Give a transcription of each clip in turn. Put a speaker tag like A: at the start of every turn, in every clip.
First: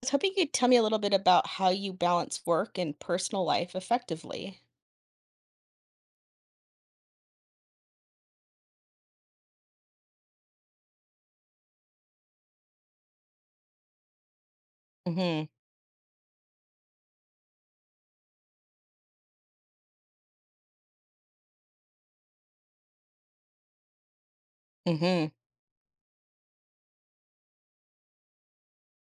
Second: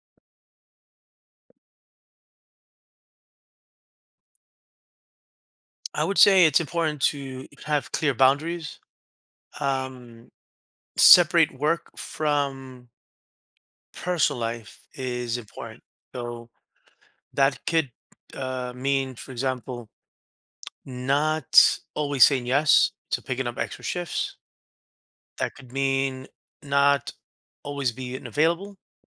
A: Was hoping you could tell me a little bit about how you balance work and personal life effectively.
B: I would say it's important to have clear boundaries. Um, Separate work from personal life is
A: Mhm.
B: important. So that could mean, for example, not always saying yes to picking up extra shifts.
A: Mhm.
B: That could mean not always being available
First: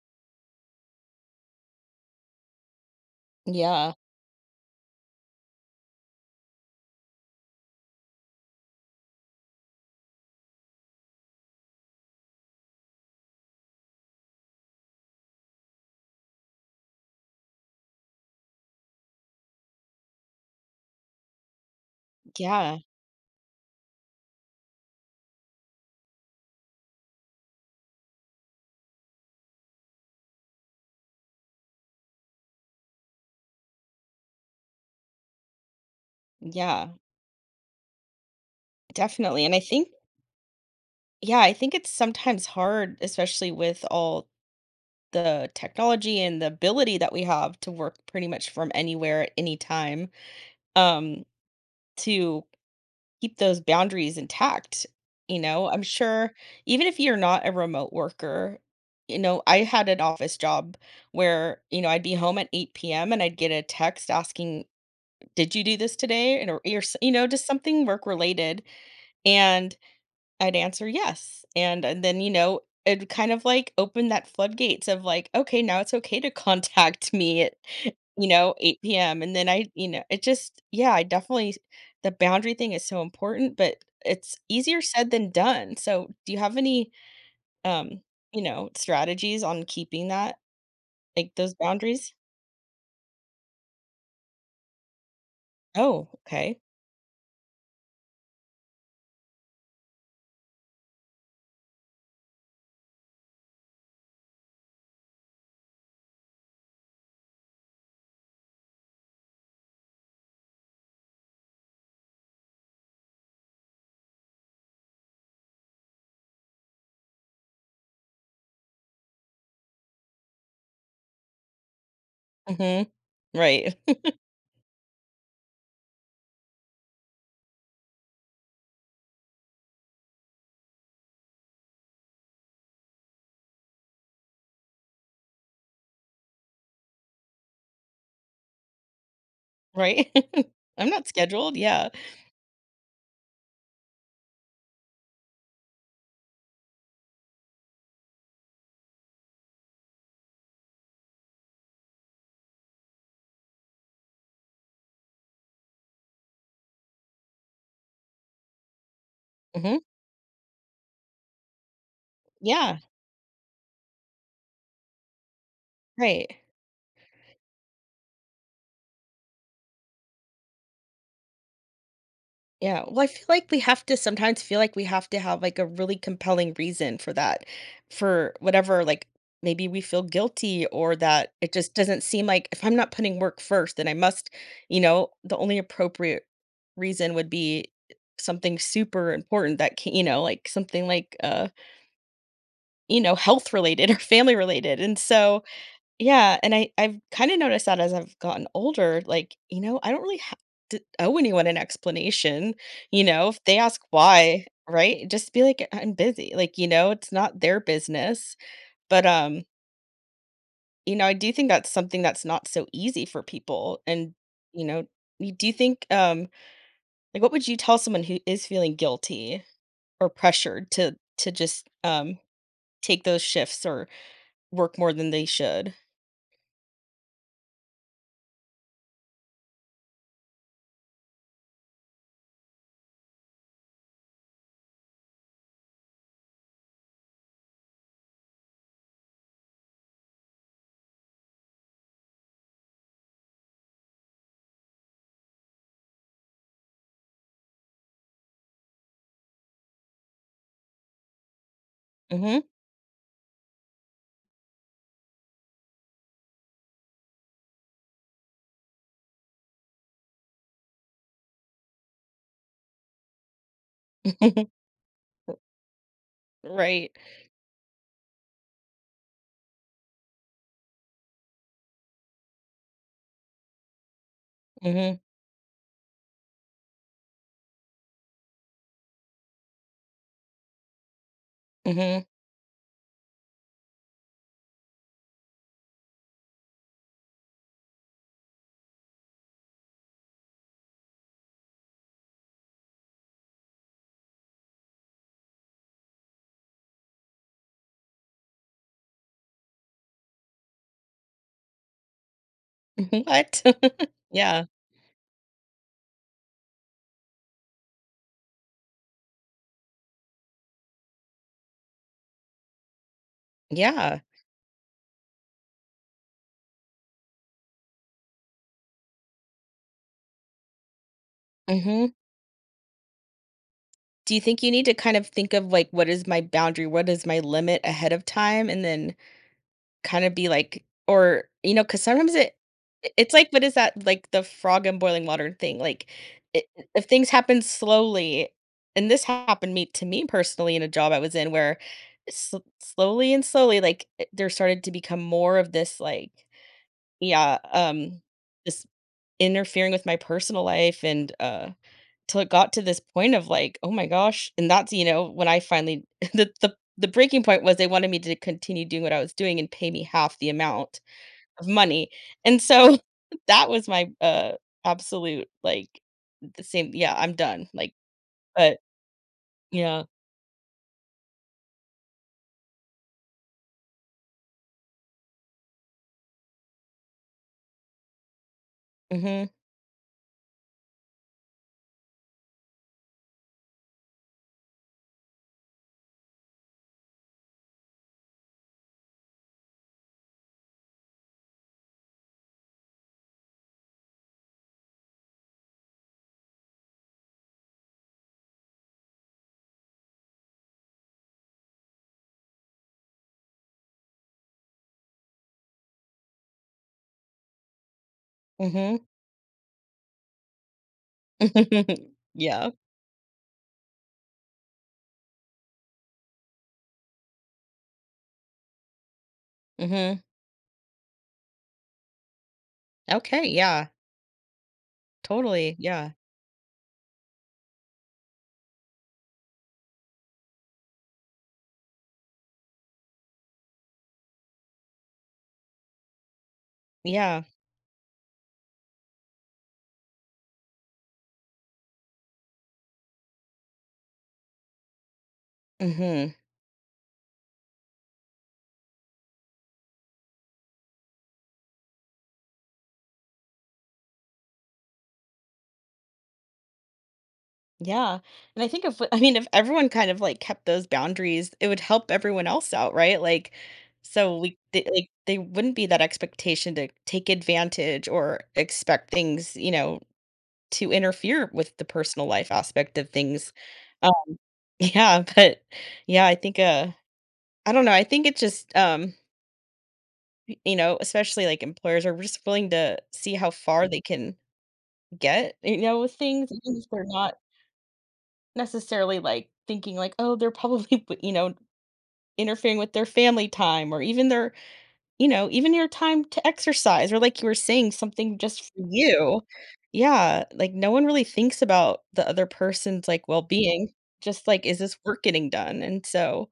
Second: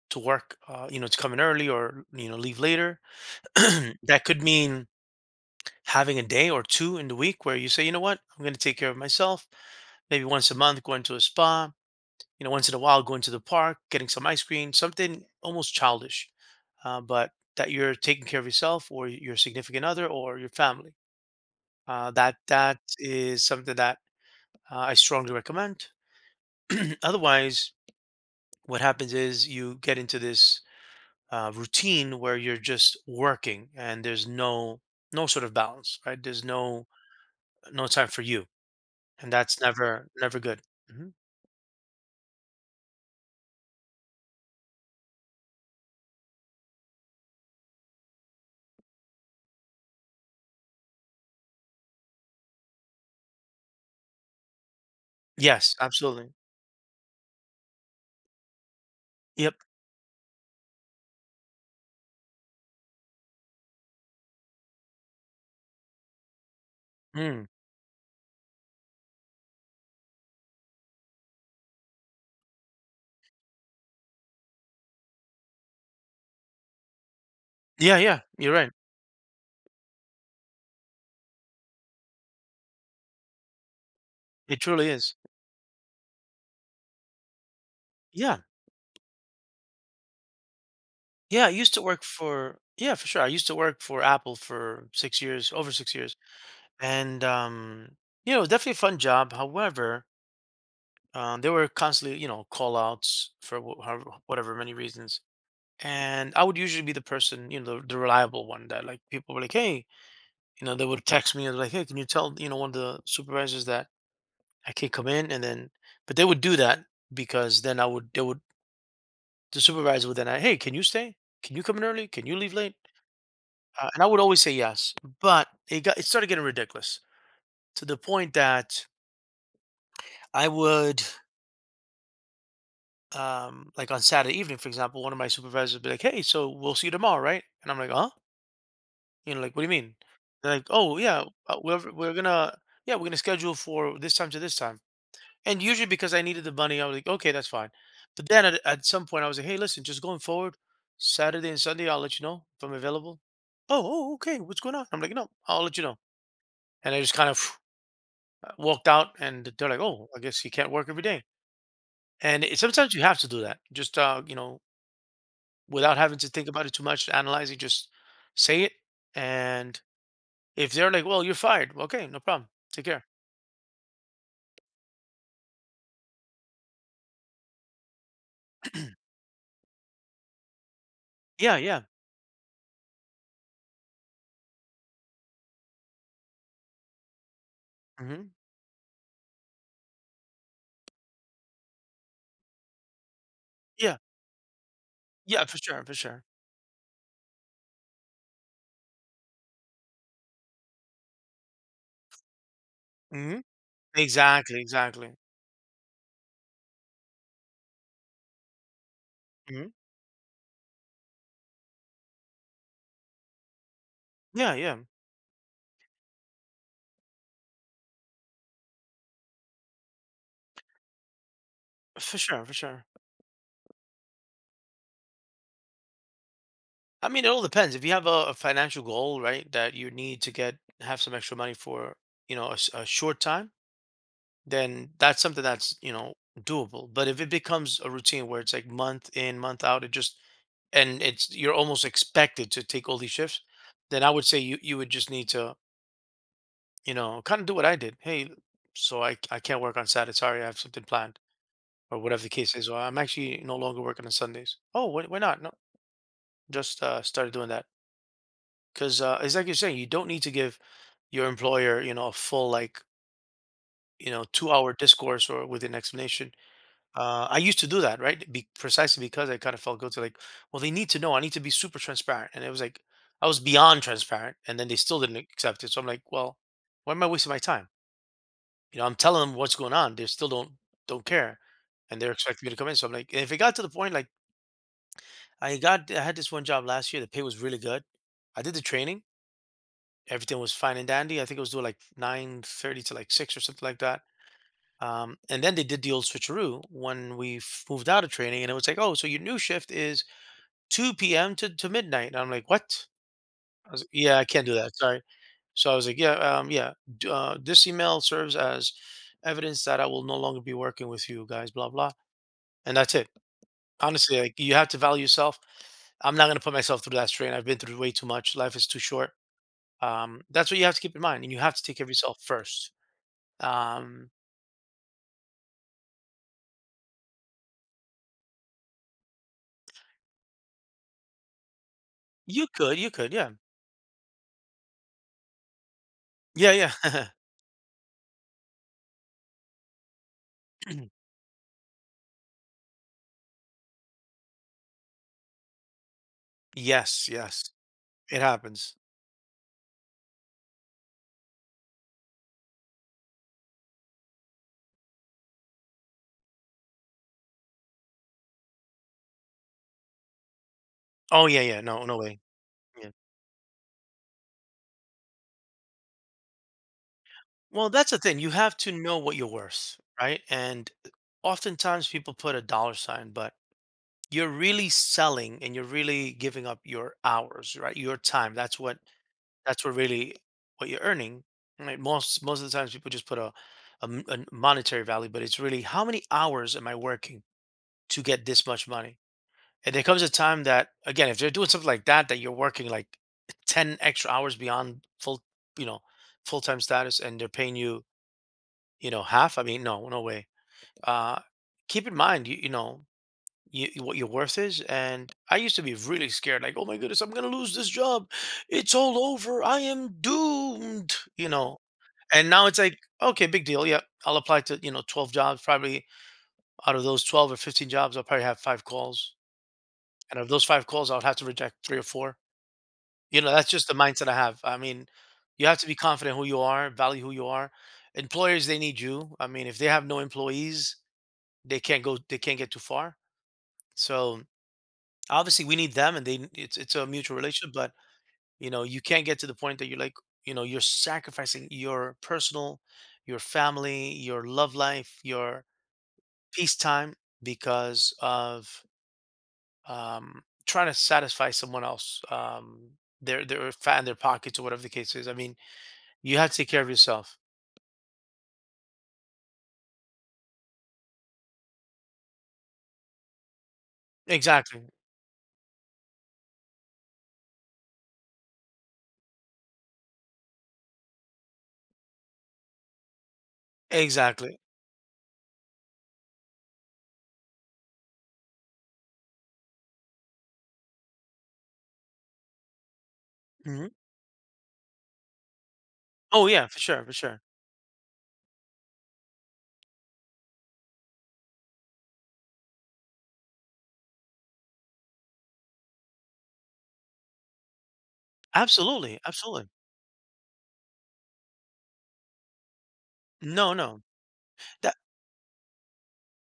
B: to work, to come in early or, you know, leave later.
A: Yeah.
B: That could mean having a day or two in the week where you say, you know what, I'm going to take care of myself. Maybe once a month, going to a spa. You know, once in a while, going to the park, getting some ice cream, something almost childish, but that you're taking care of yourself or your significant other or your family. Uh, that
A: Yeah.
B: that is something that I strongly recommend. Otherwise, what happens is you get into this routine where you're just working and there's no sort of balance, right? There's no
A: Yeah.
B: no time for you. And
A: Definitely. And I
B: that's
A: think
B: never good. Mhm.
A: yeah, I think it's sometimes hard, especially with all the technology and the ability that we have to work pretty much from anywhere at any time, um, to keep those boundaries intact, you know?
B: Yes,
A: I'm
B: absolutely.
A: sure even if you're not a remote worker, you know,
B: Yep.
A: I had an office job where, you know, I'd be home at 8 p.m. and I'd get a text asking, "Did you do this today?" and or s- You know, just
B: Mm.
A: something work related, and I'd answer yes. And then, you know, it kind of like opened that floodgates of like, okay, now it's okay to contact me
B: Yeah, yeah,
A: you
B: you're
A: know,
B: right.
A: 8 p.m., and then I you know, it just yeah, I definitely the boundary thing is so important, but it's
B: It
A: easier
B: truly
A: said
B: is.
A: than done. So do you have any, um,
B: Yeah.
A: you know, strategies on keeping that, like,
B: Yeah, I
A: those
B: used to work
A: boundaries?
B: for yeah, for sure. I used to work for Apple for 6 years, over 6
A: Oh,
B: years.
A: okay.
B: And, you know, it was definitely a fun job. However, there were constantly, you know, call outs for wh however whatever many reasons. And I would usually be the person, you know, the reliable one that like people were like, "Hey," you know, they would text me and like, "Hey, can you tell, you know, one of the supervisors that I can't come in," and then but they would do that because then I would they would the supervisor would then, hey, can you stay? Can you come in early? Can you leave late?
A: Mhm. Right.
B: And I would always say yes, but it started getting ridiculous to the point that I would like on Saturday evening, for example, one of my supervisors would be like, hey, so we'll see you tomorrow, right? And I'm like, huh? You know, like what do you mean?
A: Right.
B: They're like,
A: I'm
B: oh
A: not
B: yeah,
A: scheduled, yeah.
B: we're gonna yeah we're gonna schedule for this time to this time. And usually because I needed the money, I was like, okay, that's fine. But then at some point, I was like, hey, listen, just going forward, Saturday and Sunday, I'll let you know if I'm available. Oh, oh, okay, what's going on? I'm like, no, I'll let you know. And I just kind of walked out, and they're
A: Mhm.
B: like, oh, I guess you can't work every day. And it,
A: Yeah,
B: sometimes you have to do that, just without having to
A: right.
B: think about it too much, analyze it, just say it. And if they're like, well, you're fired, well, okay, no problem, take
A: Yeah, well,
B: care.
A: I feel like we have to sometimes feel like we have to have, like, a really compelling reason for that, for whatever, like, maybe we feel guilty or that it
B: Yeah,
A: just
B: yeah,
A: doesn't seem like if I'm not putting work first, then I must, you know, the only appropriate reason would be
B: hmm,
A: something super important that can, you know, like, something like, you know, health related or
B: yeah,
A: family related. And so
B: yeah, for sure, for sure.
A: yeah, and I've kinda noticed that as I've gotten older, like, you know, I don't really ha d owe anyone an explanation, you know, if
B: Hmm.
A: they ask why,
B: Exactly,
A: right?
B: exactly.
A: Just be like, "I'm busy," like, you know, it's not their business. But,
B: Mhm.
A: you know, I do think that's something that's not so easy for people. And,
B: Yeah,
A: you
B: yeah,
A: know, y do you think, like, what would you tell someone who is feeling guilty or pressured to just,
B: for sure, for sure.
A: take those shifts or work more than they should?
B: I mean, it all depends. If you have a financial goal, right, that you need to get have some extra money for, you know, a short time, then that's something that's you know doable. But if it becomes a routine where it's like month in, month out, it just and it's you're almost expected to take all these shifts, then I would say you would just need to you know kind of do what I did. Hey, so I can't work on Saturday. Sorry, I have something planned or whatever the
A: Mhm.
B: case is. Or I'm actually no longer working on Sundays. Oh, why not? No, just started doing that. Because it's like you're saying, you don't need to give your employer, you know, a full like, you know, two hour discourse or with an explanation.
A: Right.
B: I used to do that, right? Precisely because I kind of felt guilty, like, well, they need to know. I need to be super transparent, and it was like I was beyond transparent, and then they
A: Mhm,
B: still didn't accept it. So I'm like, well, why am I wasting my time? You know, I'm telling them what's going on. They still don't care, and
A: mhm.
B: they're expecting me to come in. So I'm like, if it got to the point, like I had this one job last year. The pay was really good. I did the training. Everything was fine and dandy. I think it was due like 9:30 to like six or something like that. And then they did the old switcheroo when we moved out of training, and it was like, oh, so your new shift is two p.m. to midnight. And I'm like, what? I was like,
A: What?
B: yeah, I
A: Yeah.
B: can't do that. Sorry. So I was like, this email serves as evidence that I will no longer be working with you guys. Blah blah. And that's it.
A: Yeah.
B: Honestly, like you have to value yourself. I'm not gonna put myself through that strain. I've been through way too much. Life is too short. That's what you have to keep in mind, and you have to take care of
A: Mhm.
B: yourself first. Um,
A: Do you think you need to kind of think of, like, what is my boundary? What is my limit ahead of time? And then kinda be like, or, you know, because sometimes it,
B: you could, you could,
A: it's
B: yeah.
A: like, what is that, like, the frog in boiling water thing, like, I
B: Yeah, yeah.
A: if things happen slowly, and this happened me to me personally in a job I was in where, s slowly and slowly, like, eh, there started to become more of this, like,
B: Yes,
A: yeah,
B: yes. It
A: this
B: happens.
A: interfering with my personal life and, till it got to this point of like, "Oh my gosh." And that's, you know, when I finally the breaking point was they wanted me to continue doing what I was doing and pay me half the amount
B: Oh, yeah,
A: of
B: yeah. No,
A: money.
B: no way.
A: And so
B: Yeah.
A: that was my, absolute, like, the same, I'm done,
B: Well,
A: like,
B: that's the thing. You
A: but
B: have to know what you're worth,
A: yeah.
B: right? And oftentimes people put a dollar sign, but you're really selling and you're really giving up your hours, right? Your time. That's what
A: Mhm,
B: that's what you're earning. Right? Most of the times people just put a monetary value, but it's really how many hours am I working to get this much money? And there comes a time that, again, if they're doing something like that, that you're working like 10 extra hours beyond full, you know, full time status and they're paying you, you know, half. I mean, no, no way. Uh, Keep in mind, what your worth is. And I used to be really scared, like, oh my goodness, I'm going to lose this job. It's
A: mhm.
B: all over. I am doomed, you know. And now
A: Yeah,
B: it's like, okay, big deal. Yeah, I'll apply to, you know, 12 jobs. Probably out of those 12 or 15 jobs, I'll probably have 5 calls.
A: mhm.
B: And of those 5 calls, I will have to reject three or four. You
A: Okay,
B: know, that's
A: yeah,
B: just the mindset I have. I mean, you
A: totally,
B: have to be
A: yeah,
B: confident who you are, value who you are. Employers, they need you. I mean, if they have no employees, they can't get too far. So obviously, we need them, and they it's a mutual
A: yeah,
B: relationship. But you know, you can't get to the point that you're like, you know, you're sacrificing your personal, your family, your love life, your
A: mhm.
B: peace time because of trying to satisfy someone else, their fat in their pockets or whatever the case is. I mean, you have to take care of yourself.
A: Yeah. And I think if, I mean, if everyone kind of like kept those boundaries, it would help everyone else out, right? Like, so we
B: Exactly,
A: they, like, they wouldn't be that expectation to take advantage or expect things, you know, to interfere with the personal life aspect of things. Um,
B: exactly.
A: yeah, but yeah, I think I don't know, I think it just you know, especially like employers are just willing to see how far
B: Mhm.
A: they can get, you know, with
B: Oh,
A: things,
B: yeah, for
A: even if
B: sure,
A: they're
B: for
A: not
B: sure.
A: necessarily like thinking like, oh, they're probably, you know, interfering with their family time or even their, you know, even your time to exercise or like you were saying, something just for
B: Absolutely,
A: you.
B: absolutely.
A: Yeah. Like no one really thinks about the other person's like well
B: No,
A: being,
B: no.
A: just like, is
B: That
A: this work getting done? And so,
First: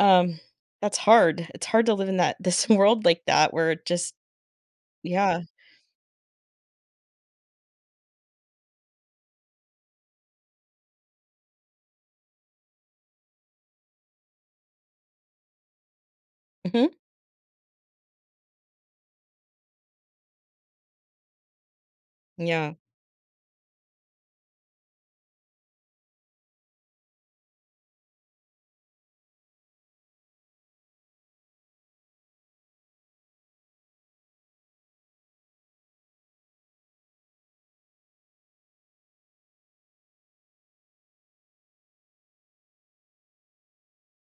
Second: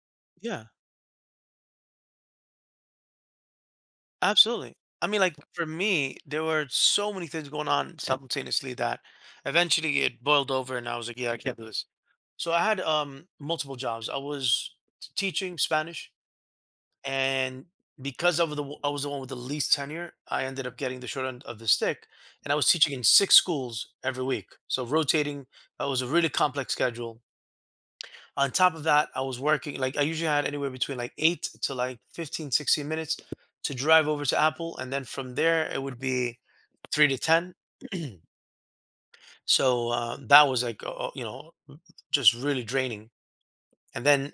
A: um,
B: yeah,
A: that's hard. It's hard to live in that this world like that where it just,
B: absolutely. I mean, like,
A: yeah.
B: for me, there were so many things going on simultaneously that eventually it boiled over and I was like, "Yeah, I can't do this." So I had, multiple jobs. I was t teaching Spanish.
A: Hmm.
B: And because of the I was the one with the least tenure, I ended up getting the short end of the stick, and I was
A: Yeah.
B: teaching in 6 schools every week. So rotating, that was a really complex schedule. On top of that, I was working like I usually had anywhere between like eight to like 15, 16 minutes to drive over to Apple, and then from there it would be three to ten. So that was like you know, just really draining. And then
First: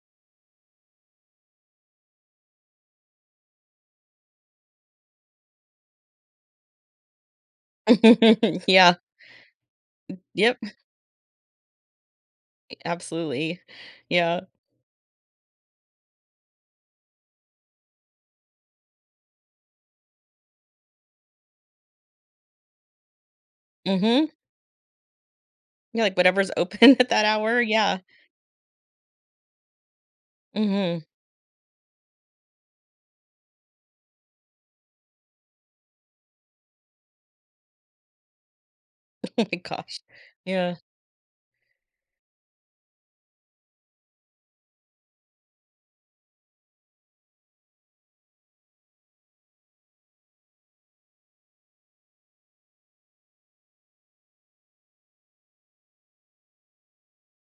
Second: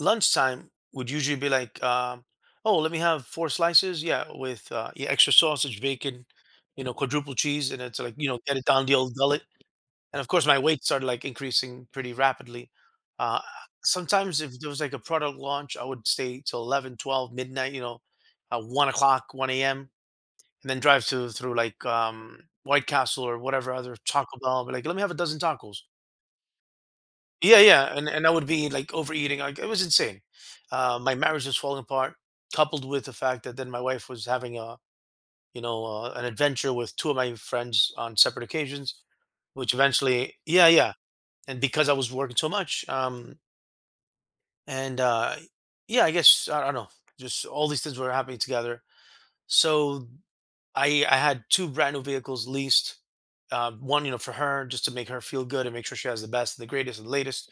B: lunchtime would usually be like, oh, let me have four slices, yeah, with yeah, extra sausage, bacon, you know, quadruple cheese, and it's like you know, get it down the
A: Yeah.
B: old gullet. And of course, my
A: Yep.
B: weight started like increasing pretty rapidly. Uh,
A: Absolutely. Yeah.
B: Sometimes if there was like a product launch, I would stay till 11, 12, midnight, you know, 1 o'clock, one a.m., and then drive to through like White Castle or whatever other
A: Hmm.
B: Taco Bell. But like, let me have a dozen tacos.
A: Yeah. Like whatever's open at that hour.
B: Yeah, yeah,
A: Yeah.
B: and I would be like overeating. Like it was insane.
A: Mhm.
B: My marriage was falling apart, coupled with the fact that then my wife was having a an adventure with two of my friends on separate occasions,
A: Oh my
B: which
A: gosh.
B: eventually, yeah,
A: Yeah.
B: yeah, and because I was working so much, and yeah, I guess I don't know, just all these things were happening together. So I had two brand new vehicles leased, one, you know, for her just to make her feel good and make sure she has the best, the greatest and the latest.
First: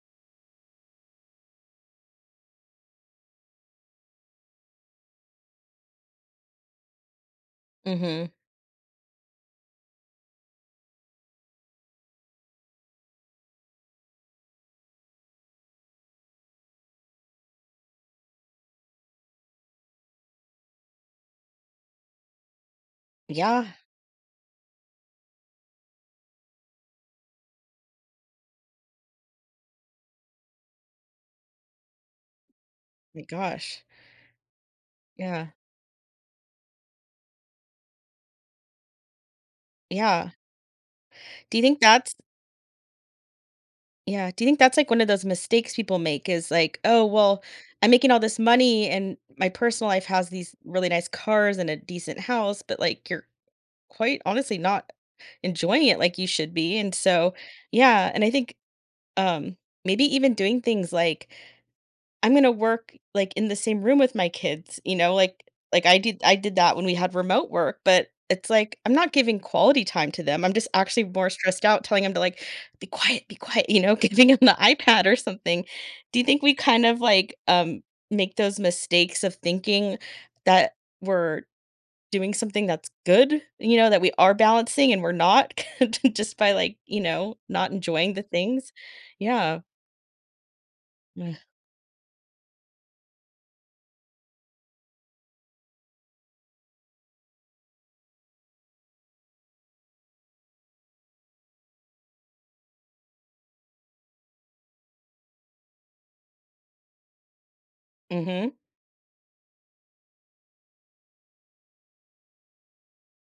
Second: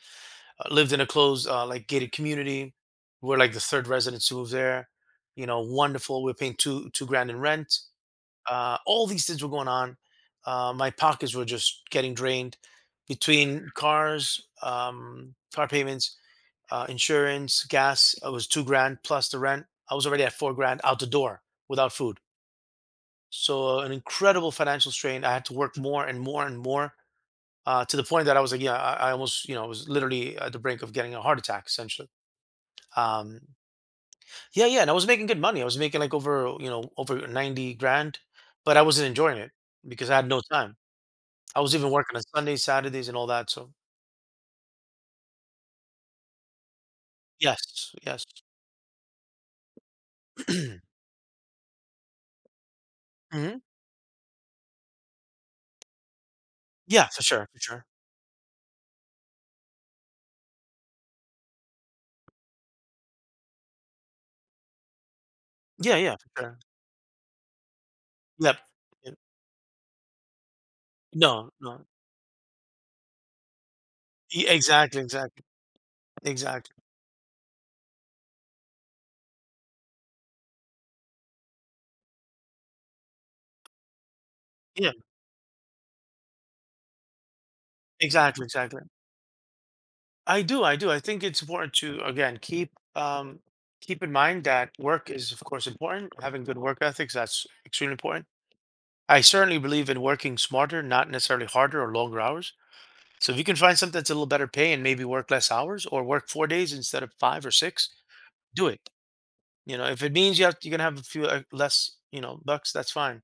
B: Uh, Lived in a closed, like gated community. We're like the third residents who moved there. You know, wonderful. We are paying two grand in rent.
A: Mhm.
B: All these things were going on. My pockets were just getting drained between cars, car payments, insurance, gas. It was two grand plus the rent. I was already at four grand out the door without food.
A: Yeah.
B: So an incredible financial strain. I had to work more and more and more, to the point that I was like, yeah, I almost, you know, was literally at the brink of getting a heart attack essentially.
A: My
B: Um,
A: gosh.
B: yeah, yeah, and I was making good
A: Yeah.
B: money. I was making like over, you know, over 90 grand, but I wasn't enjoying it because I had
A: Yeah.
B: no time.
A: Do
B: I
A: you
B: was
A: think
B: even
A: that's
B: working on Sundays, Saturdays, and all that. So
A: yeah, do you think that's, like, one of those mistakes people make is like, "Oh, well, I'm
B: yes,
A: making all
B: yes.
A: this money and my personal life has these really nice cars and a decent house," but, like, you're
B: Hmm.
A: quite honestly not enjoying it like you should be. And
B: Yeah, for
A: so
B: sure, for sure.
A: yeah, and I think, um, maybe even doing things like I'm gonna work, like, in the same room with my kids, you know, like,
B: Yeah,
A: I
B: yeah,
A: did I
B: for
A: did
B: sure.
A: that when we had remote work, but it's
B: Yep.
A: like, I'm not
B: Yep.
A: giving quality time to them, I'm just actually more
B: No,
A: stressed out
B: no.
A: telling them to, like, be quiet," you know, giving them the
B: Exactly,
A: iPad or
B: exactly,
A: something. Do you think we
B: exactly.
A: kind of, like, make those mistakes of thinking that we're doing something that's good, you know, that we are balancing
B: Yeah,
A: and we're not just by, like, you know, not enjoying the
B: exactly,
A: things?
B: exactly.
A: Yeah.
B: I do, I do. I think
A: Mm.
B: it's important to again keep keep in mind that work is of course important. Having good work ethics, that's extremely important. I certainly believe in working smarter, not necessarily harder or longer hours. So if you can find something that's a little better pay and maybe work less hours or work four days instead of five or six,
A: Mhm.
B: do it. You know, if it means you have, you're gonna have a few less, you know, bucks, that's fine.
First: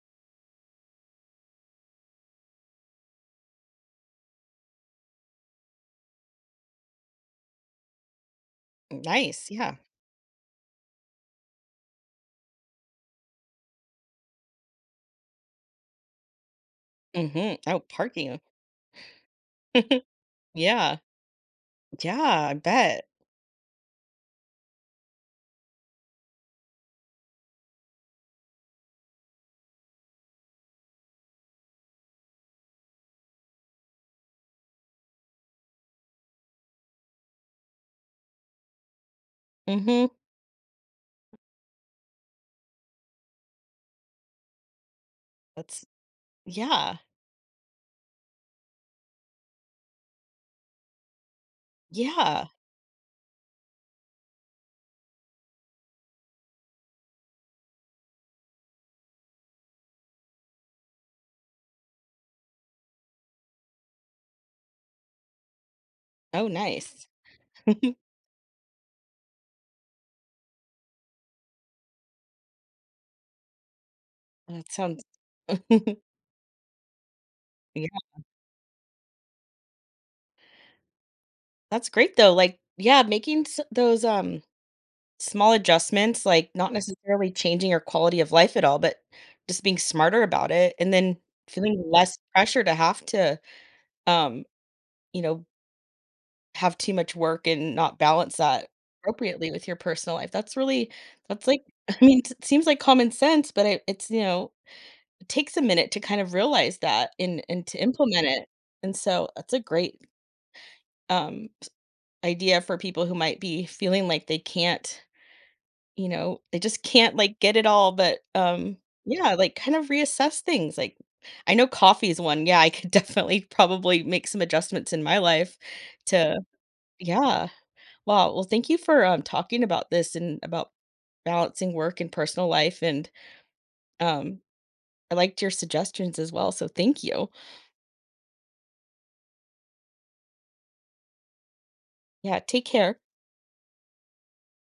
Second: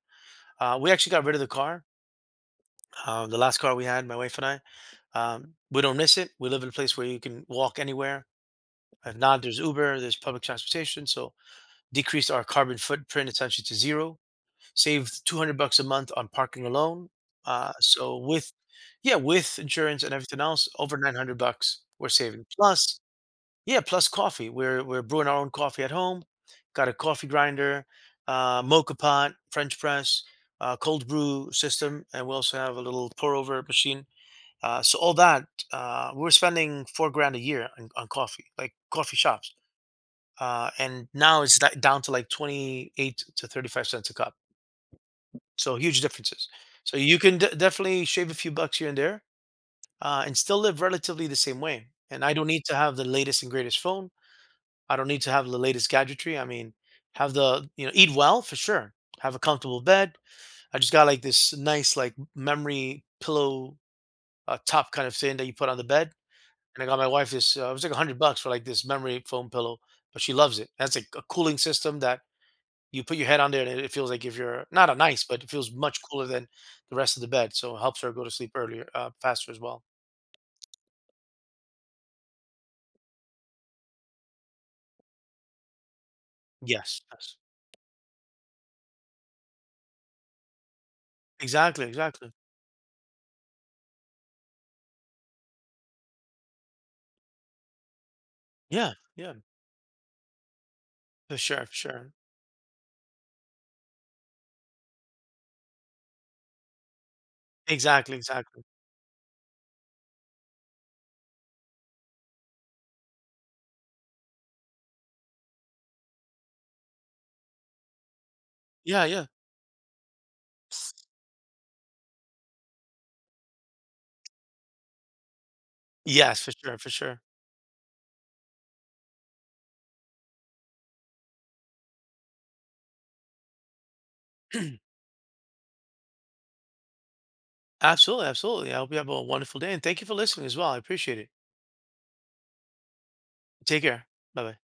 B: We actually got rid of the car, the last car we had, my wife and I. We don't miss it. We live in a place where you can walk anywhere. If not,
A: Nice,
B: there's
A: yeah.
B: Uber, there's public transportation. So decreased our carbon footprint essentially to zero, saved 200 bucks a month on parking alone.
A: Mhm.
B: Uh,
A: Oh,
B: so
A: parking.
B: with, yeah, with insurance and everything else, over
A: Yeah.
B: 900 bucks we're
A: Yeah,
B: saving.
A: I
B: Plus,
A: bet.
B: yeah, plus coffee. We're brewing our own coffee at home. Got a coffee grinder, mocha pot, French press, cold brew system, and we also have a little pour over machine. So all that, we're spending four grand a year on coffee, like coffee shops.
A: Mhm.
B: And now it's down to like 28 to 35 cents a cup. So
A: That's
B: huge differences. So
A: yeah.
B: you can definitely shave a few bucks here and there, and still live relatively the same way. And I don't
A: Yeah.
B: need to have the latest and greatest phone. I don't need to have the latest gadgetry. I mean, have the, you know, eat well for sure. Have a comfortable bed. I just got like this nice, like memory pillow top kind of thing that you put on the bed.
A: Oh,
B: And I got
A: nice.
B: my wife this, it was like a hundred bucks for like this memory foam pillow, but she loves it. That's like a cooling system that you put your head on there and it feels like if you're
A: That
B: not a
A: sounds
B: nice, but it feels much cooler than the rest of the bed. So it
A: Yeah,
B: helps her go to sleep earlier, faster as well.
A: that's great though, like yeah, making s those, small adjustments, like, not
B: Yes,
A: necessarily
B: yes.
A: changing your quality of life at all, but just being smarter about it and then feeling
B: Exactly,
A: less
B: exactly.
A: pressure to have to, um, you know, have too much work and not balance that
B: Yeah, yeah,
A: appropriately with your personal life. That's really
B: for
A: that's,
B: sure, for
A: I
B: sure.
A: mean, it seems like common sense, but it, it's, you know, it takes a minute to kind of realize that and to
B: Exactly,
A: implement it.
B: exactly.
A: And so that's a great um idea for people who might be feeling like they can't, you know, they just can't like get it all. But
B: Yeah, yeah.
A: yeah, like kind of reassess things. Like, I know coffee is one. Yeah, I could definitely probably make some adjustments in my life to
B: Yes, for sure, for sure.
A: yeah. Wow. Well, thank you for talking about this and about balancing work and personal life. And um, I liked your suggestions as well. So thank you.
B: Absolutely, absolutely. I hope you have a wonderful day and thank you for listening as well. I appreciate it.
A: Yeah. Take care.
B: Take care. Bye bye.